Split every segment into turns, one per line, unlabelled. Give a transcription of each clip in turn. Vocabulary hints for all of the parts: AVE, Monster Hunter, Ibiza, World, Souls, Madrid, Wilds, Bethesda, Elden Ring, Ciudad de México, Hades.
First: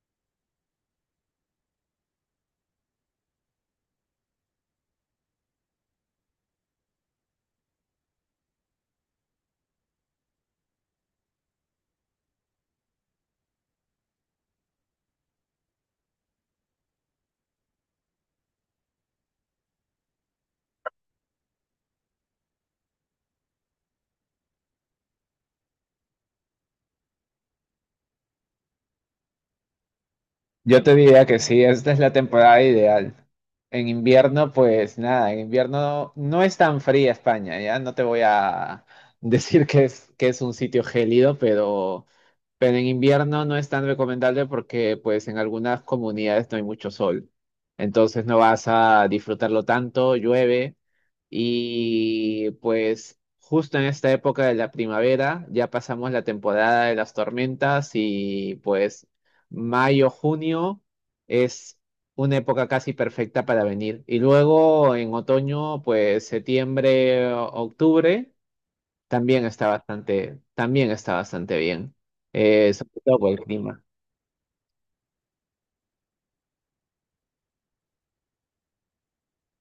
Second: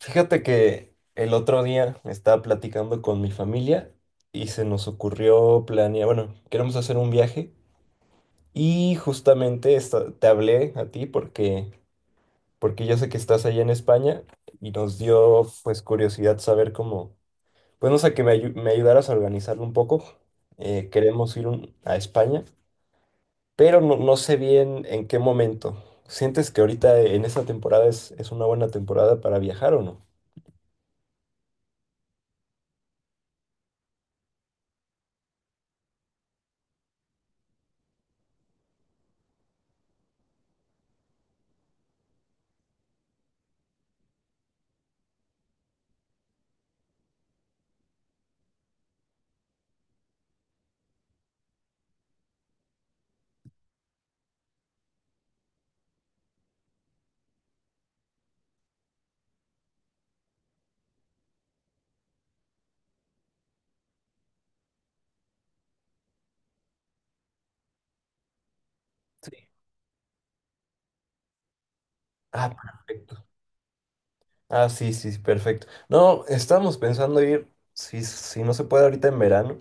Fíjate que el otro día estaba platicando con mi familia y se nos ocurrió planear, bueno, queremos hacer un viaje y justamente te hablé a ti porque yo sé que estás allá en España y nos dio pues curiosidad saber cómo, pues no sé, que me ayudaras a organizarlo un poco. Queremos ir a España, pero no, no sé bien en qué momento. ¿Sientes que ahorita en esta temporada es una buena temporada para viajar o no?
Yo te diría que sí, esta es la temporada ideal. En invierno, pues nada, en invierno no es tan fría España, ya no te voy a decir que es un sitio gélido, pero en invierno no es tan recomendable porque pues en algunas comunidades no hay mucho sol. Entonces no vas a disfrutarlo tanto, llueve. Y pues justo en esta época de la primavera ya pasamos la temporada de las tormentas y pues mayo, junio es una época casi perfecta para venir. Y luego en otoño, pues septiembre, octubre,
Sí.
también está bastante bien.
Ah,
Sobre todo
perfecto.
por el clima.
Ah, sí, sí, sí, perfecto. No, estamos pensando ir, si, si no se puede ahorita en verano,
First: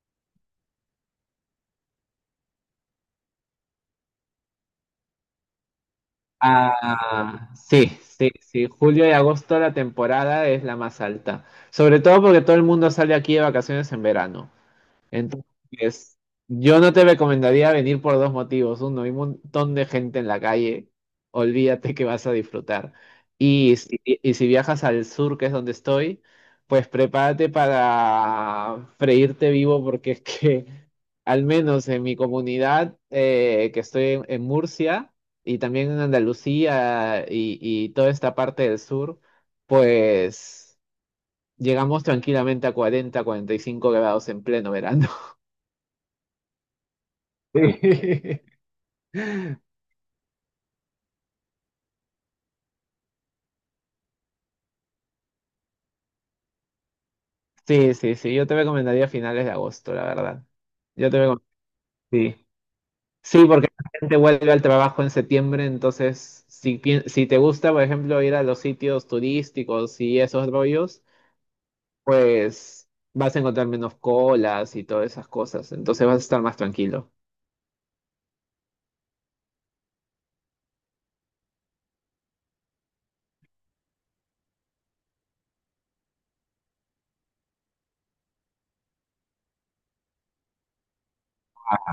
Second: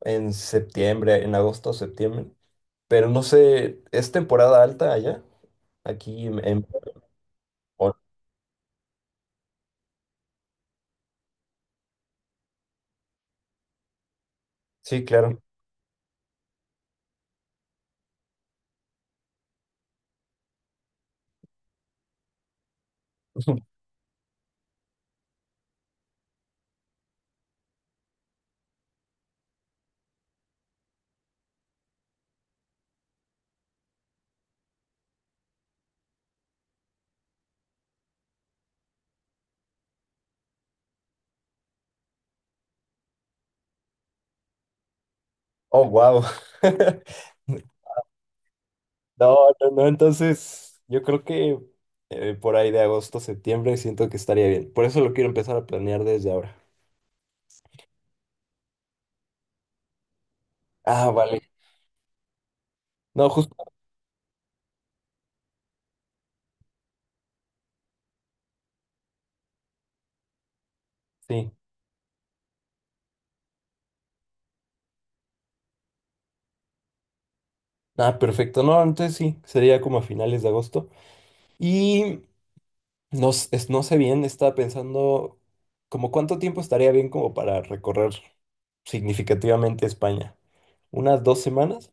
en septiembre, en agosto o septiembre, pero no sé, ¿es temporada alta allá? Aquí en-
Ah,
o-
sí, sí, sí. Julio y agosto la temporada es la más alta. Sobre todo porque todo el mundo sale aquí de vacaciones en verano.
Sí, claro.
Entonces, yo no te recomendaría venir por dos motivos. Uno, hay un montón de gente en la calle, olvídate que vas a disfrutar. Y si, y si viajas al sur, que es donde estoy, pues prepárate para freírte vivo porque es que, al menos en mi comunidad, que estoy en Murcia y también en Andalucía y toda esta parte del sur, pues llegamos tranquilamente a 40, 45 grados en pleno verano.
Oh, wow.
Sí,
No, no, no, entonces yo creo que por ahí de agosto, septiembre siento que estaría bien. Por eso lo quiero empezar a planear desde ahora.
sí, sí, sí, yo te recomendaría finales de agosto, la verdad.
Ah,
Yo te
vale.
recom- sí.
No,
Sí,
justo,
porque la gente vuelve al trabajo en septiembre, entonces si te gusta, por ejemplo, ir a los sitios turísticos y esos rollos,
sí.
pues vas a encontrar menos colas y todas esas cosas, entonces vas a estar más tranquilo.
Ah, perfecto. No, entonces sí, sería como a finales de agosto. Y no, no sé bien, estaba pensando como cuánto tiempo estaría bien como para recorrer significativamente España. ¿Unas dos semanas?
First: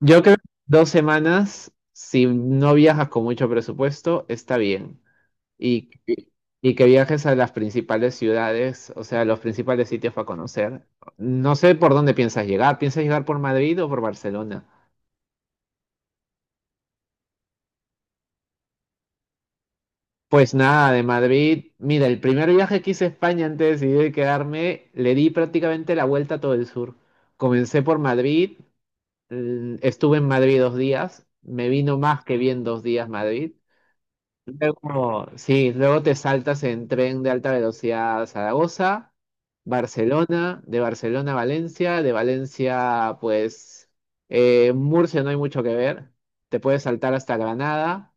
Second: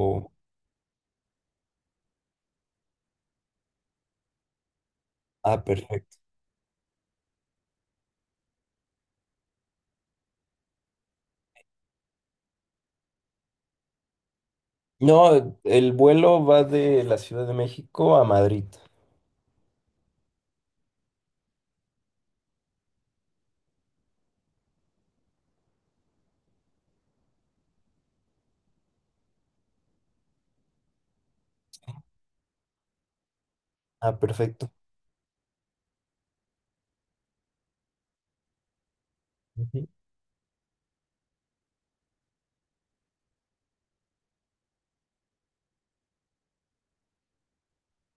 Yo creo que 2 semanas, si no viajas con mucho presupuesto, está bien.
Ah,
y,
perfecto.
y- y que viajes a las principales ciudades, o sea, los principales sitios para conocer. No sé por dónde piensas llegar. ¿Piensas llegar por Madrid o por Barcelona?
No, el vuelo va de la Ciudad de México a Madrid.
Pues nada, de Madrid. Mira, el primer viaje que hice a España antes de decidir quedarme, le di prácticamente la vuelta a todo el sur. Comencé por Madrid, estuve en Madrid 2 días, me vino más que bien 2 días Madrid.
Ah, perfecto.
Luego, sí, luego te saltas en tren de alta velocidad a Zaragoza,
Ujú.
Barcelona, de Barcelona a Valencia, de Valencia, pues, Murcia no hay mucho que ver, te puedes saltar hasta Granada.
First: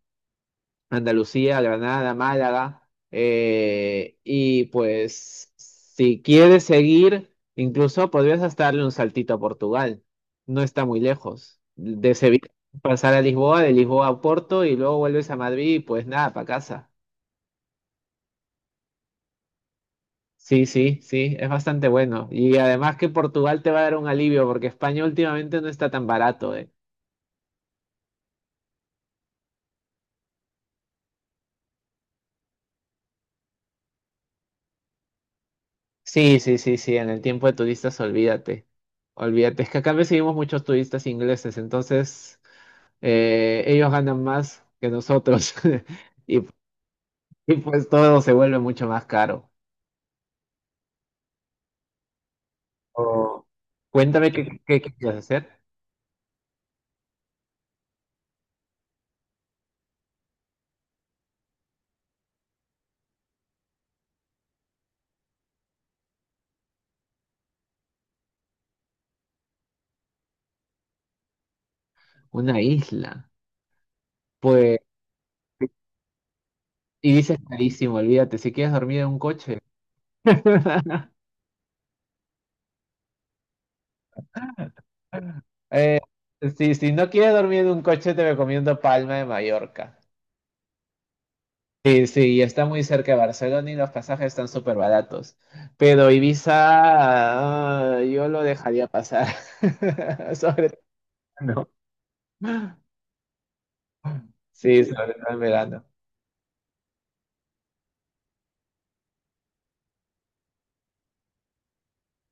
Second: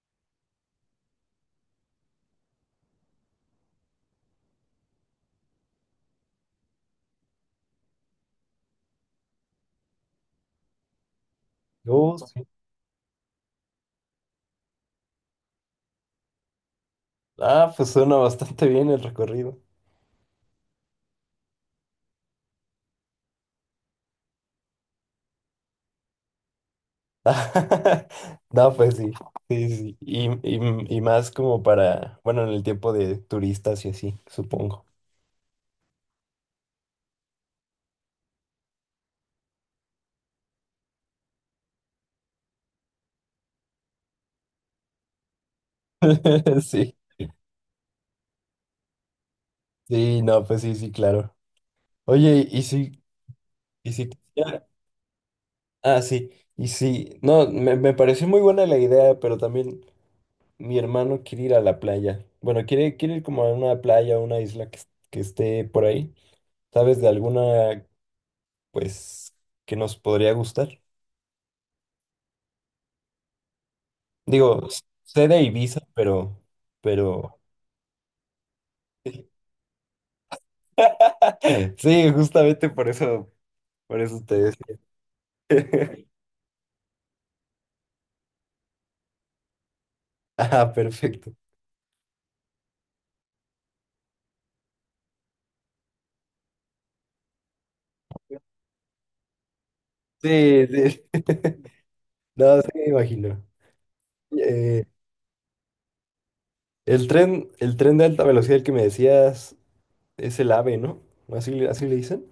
Andalucía, Granada, Málaga. Y pues si quieres seguir, incluso podrías hasta darle un saltito a Portugal. No está muy lejos. De
Oh, sí.
Sevilla pasar a Lisboa, de Lisboa a Porto y luego vuelves a Madrid y pues nada, para casa.
Ah, pues suena bastante bien el recorrido.
Sí, sí, sí, es bastante bueno. Y además que Portugal te va a dar un alivio porque España últimamente no está tan barato, eh.
No, pues sí, sí, sí. Y más como para, bueno, en el tiempo de turistas y así, supongo.
Sí, sí, sí, sí, en el tiempo de turistas, olvídate. Olvídate, es que acá recibimos muchos turistas ingleses, entonces ellos ganan más que nosotros y,
Sí,
y pues todo se vuelve mucho más caro.
sí, no, pues sí, sí, claro. Oye, y sí,
Oh,
y sí.
cuéntame qué quieres hacer.
Ah, sí, y sí. No, me pareció muy buena la idea, pero también mi hermano quiere ir a la playa. Bueno, quiere ir como a una playa, una isla que, que esté por ahí. ¿Sabes de alguna, pues, que nos podría gustar?
Una isla.
Digo,
Pues,
sé de Ibiza, pero,
y dices
pero.
carísimo, olvídate, si quieres dormir en un coche.
Sí, justamente por eso te decía.
Eh, si no quieres dormir en un coche, te recomiendo Palma de Mallorca.
Ah, perfecto.
Sí, sí, y está muy cerca de Barcelona y los pasajes están súper baratos. Pero Ibiza, ah, yo lo dejaría pasar.
Sí,
Sobre todo,
sí.
¿no?
No, sí me imagino.
Sí,
Eh,
sobre todo en verano.
el tren de alta velocidad el que me decías es el AVE, ¿no? ¿Así, así le dicen?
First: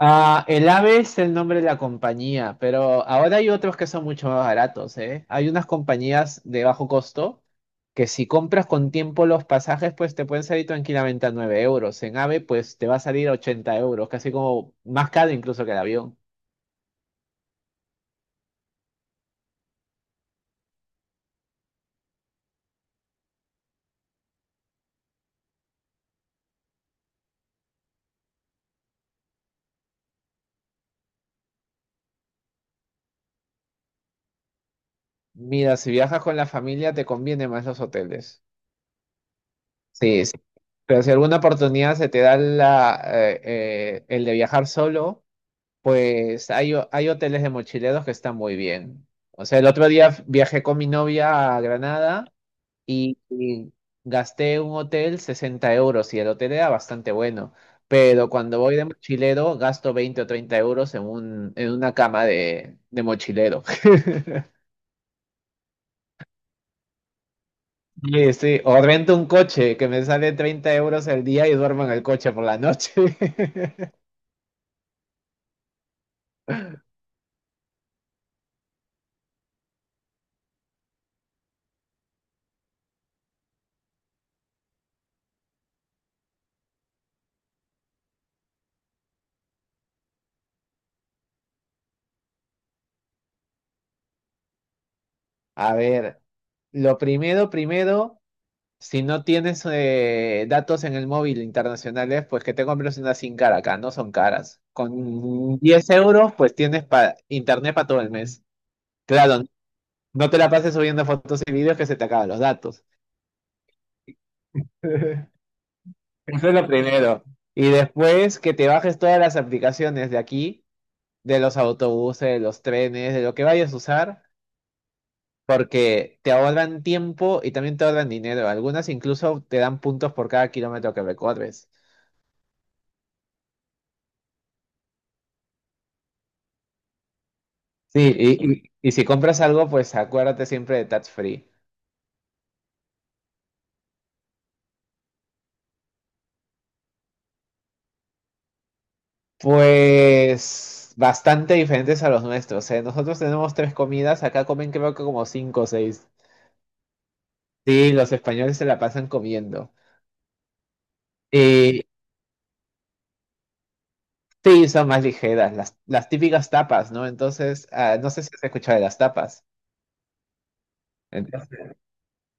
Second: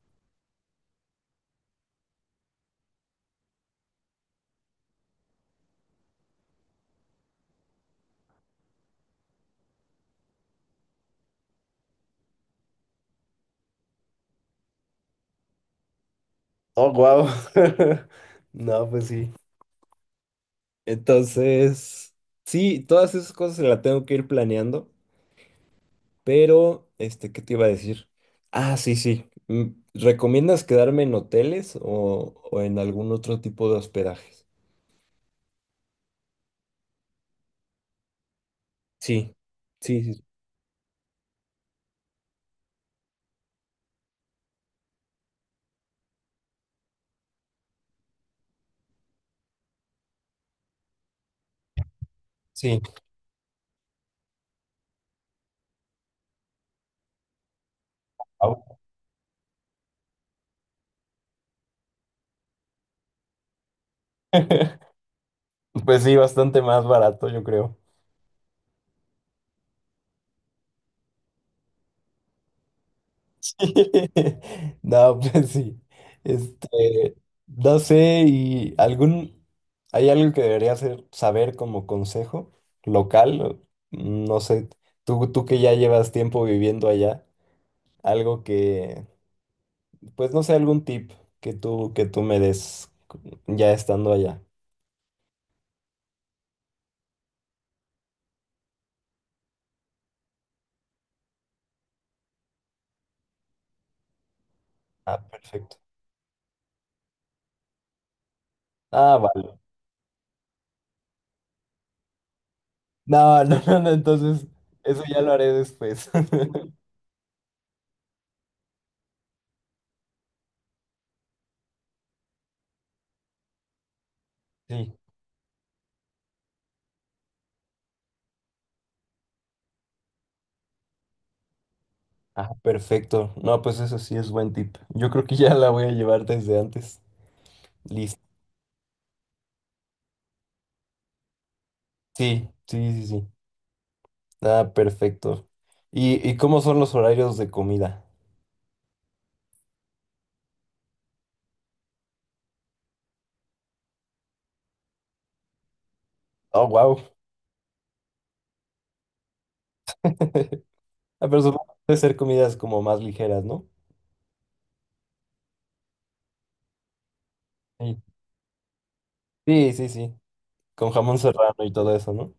Ah, el AVE es el nombre de la compañía, pero ahora hay otros que son mucho más baratos, ¿eh? Hay unas compañías de bajo costo que si compras con tiempo los pasajes, pues te pueden salir tranquilamente a 9 euros. En AVE, pues te va a salir a 80 euros, casi como más caro incluso que el avión.
Oh, wow. No, pues sí. Entonces, sí, todas esas cosas se las tengo que ir planeando, pero, este, ¿qué te iba a decir? Ah, sí, sí. ¿Recomiendas quedarme en hoteles o en algún otro tipo de hospedajes?
Mira, si viajas con la familia te conviene más los hoteles.
Sí, sí, sí.
Sí, sí. Pero si alguna oportunidad se te da la, el de viajar solo, pues hay hoteles de mochileros que están muy bien. O sea, el otro día viajé con mi novia a Granada
Sí.
y gasté un hotel 60 € y el hotel era bastante bueno. Pero cuando voy
Ah,
de mochilero gasto 20 o 30 € en una cama de mochilero.
pues sí, bastante más barato, yo creo.
Sí, sí, o rento un coche que me sale 30 € el día y duermo en el coche por la noche.
No, pues sí. Este, no sé, y algún, hay algo que debería hacer, saber como consejo local, no sé, tú que ya llevas tiempo viviendo allá, algo que, pues no sé, algún tip que tú me des ya estando allá.
A ver, lo primero, primero, si no tienes datos en el móvil internacionales, pues que te compres una SIM cara acá, no son caras.
Ah,
Con
perfecto.
10 euros, pues tienes internet para todo el mes.
Ah,
Claro,
vale.
no te la pases subiendo fotos y videos que se te acaban los datos.
No, no, no, no, entonces, eso ya lo haré después.
Eso es lo primero. Y después que te bajes todas las aplicaciones de aquí de los autobuses, de los trenes, de lo que vayas a usar,
Sí.
porque te ahorran tiempo y también te ahorran dinero. Algunas incluso te dan puntos por cada kilómetro que recorres.
Ah, perfecto. No, pues eso sí es buen tip. Yo creo que ya la voy a llevar desde antes.
Sí,
Listo.
y si compras algo, pues acuérdate siempre de Touch Free.
Sí, sí, sí, sí. Ah, perfecto. ¿Y cómo son los horarios de comida?
Pues bastante diferentes a los nuestros, ¿eh? Nosotros tenemos tres comidas, acá comen creo que como cinco o seis.
Oh, wow.
Sí, los españoles se la pasan comiendo.
Ah, pero supongo que
Y
debe ser comidas como más ligeras, ¿no?
sí, son más ligeras, las típicas tapas, ¿no? Entonces,
Sí.
ah, no sé si has escuchado de las tapas.
Sí, sí, sí. Con jamón serrano y todo eso, ¿no?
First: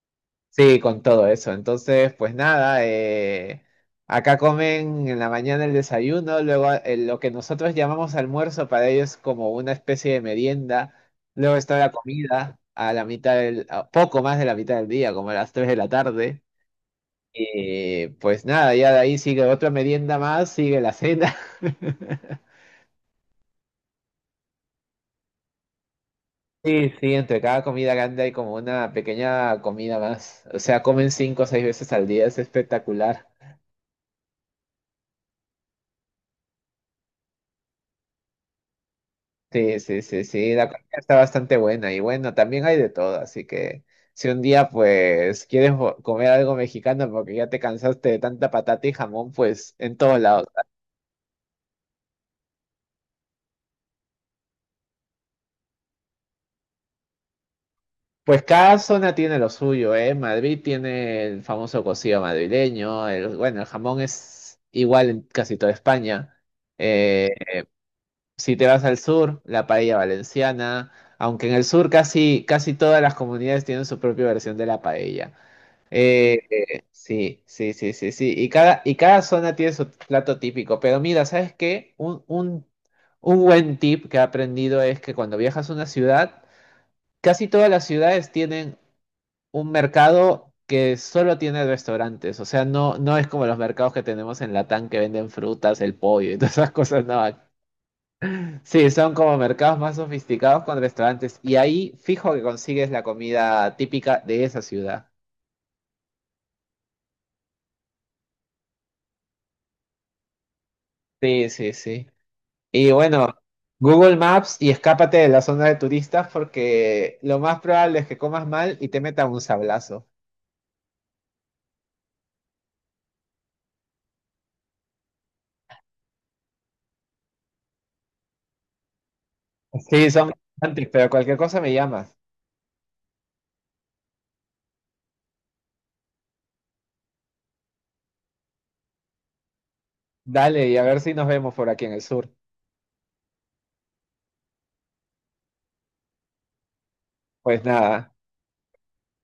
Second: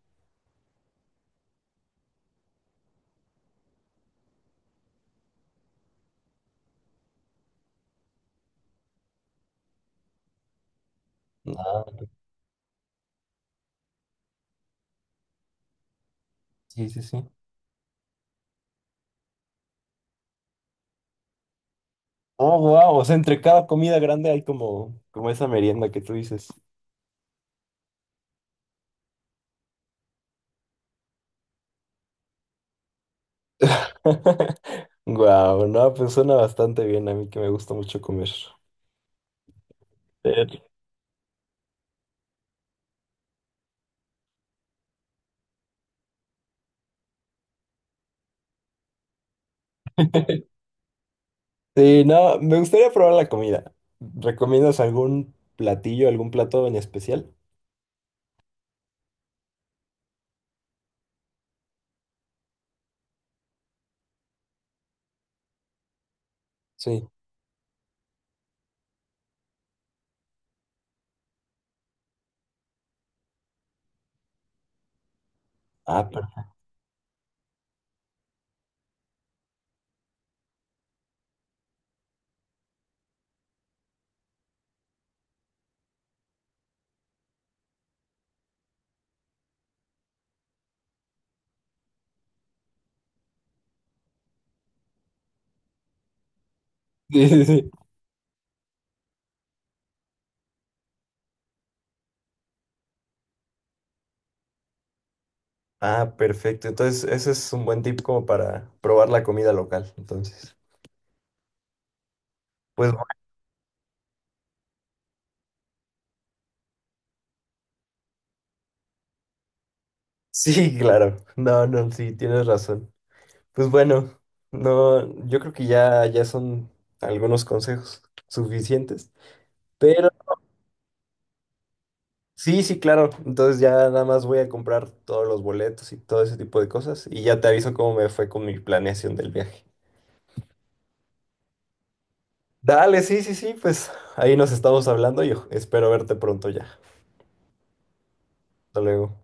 Sí, con todo eso. Entonces, pues nada, acá comen en la mañana el desayuno, luego lo que nosotros llamamos almuerzo para ellos es como una especie de merienda, luego está
Ah,
la comida a poco más de la mitad del día, como a las 3 de la tarde.
sí, sí, sí.
Y pues nada, ya de ahí sigue otra merienda más, sigue la cena.
Oh, wow. O sea, entre cada comida grande hay como esa merienda que tú dices.
Sí, sí, entre cada comida grande hay como una pequeña comida más. O sea, comen cinco o seis veces al día, es espectacular.
Wow, no, pues suena bastante bien a mí que me gusta mucho comer.
Sí, sí, sí, sí, la comida está bastante buena y bueno, también hay de todo, así que si un día pues quieres comer algo mexicano porque ya te cansaste de tanta patata y jamón, pues en todos lados.
Sí, no, me gustaría probar la comida. ¿Recomiendas algún platillo, algún plato en especial?
Pues cada zona tiene lo suyo, ¿eh? Madrid tiene el famoso cocido madrileño, el, bueno, el jamón es igual en casi toda España.
Sí.
Eh, si te vas al sur, la paella valenciana, aunque en el sur casi, casi todas las comunidades tienen su propia versión de la paella.
Ah,
Sí, sí, sí, sí, sí. Y cada zona tiene su plato típico. Pero mira, ¿sabes qué? Un buen tip que he aprendido es que cuando viajas a una ciudad, casi todas las ciudades tienen un mercado que solo tiene restaurantes. O sea, no, no es como los mercados que tenemos en Latam que venden frutas, el pollo y todas esas cosas. No,
sí, sí, sí.
sí, son como mercados más sofisticados con restaurantes. Y ahí fijo que consigues la comida típica de esa ciudad.
Ah, perfecto. Entonces, ese es un buen tip como para probar la comida local. Entonces,
Sí, sí, sí.
pues
Y
bueno,
bueno, Google Maps y escápate de la zona de turistas porque lo más probable es que comas mal y te metan un sablazo.
sí, claro. No, no, sí, tienes razón. Pues bueno, no, yo creo que ya, ya son algunos consejos suficientes. Pero
Sí, son antes, pero cualquier cosa me llamas.
sí, sí, claro. Entonces ya nada más voy a comprar todos los boletos y todo ese tipo de cosas. Y ya te aviso cómo me fue con mi planeación del viaje.
Dale, y a ver si nos vemos por aquí en el sur.
Dale, sí, sí, sí, pues ahí nos estamos hablando y espero verte pronto ya.
Pues nada,
Hasta luego.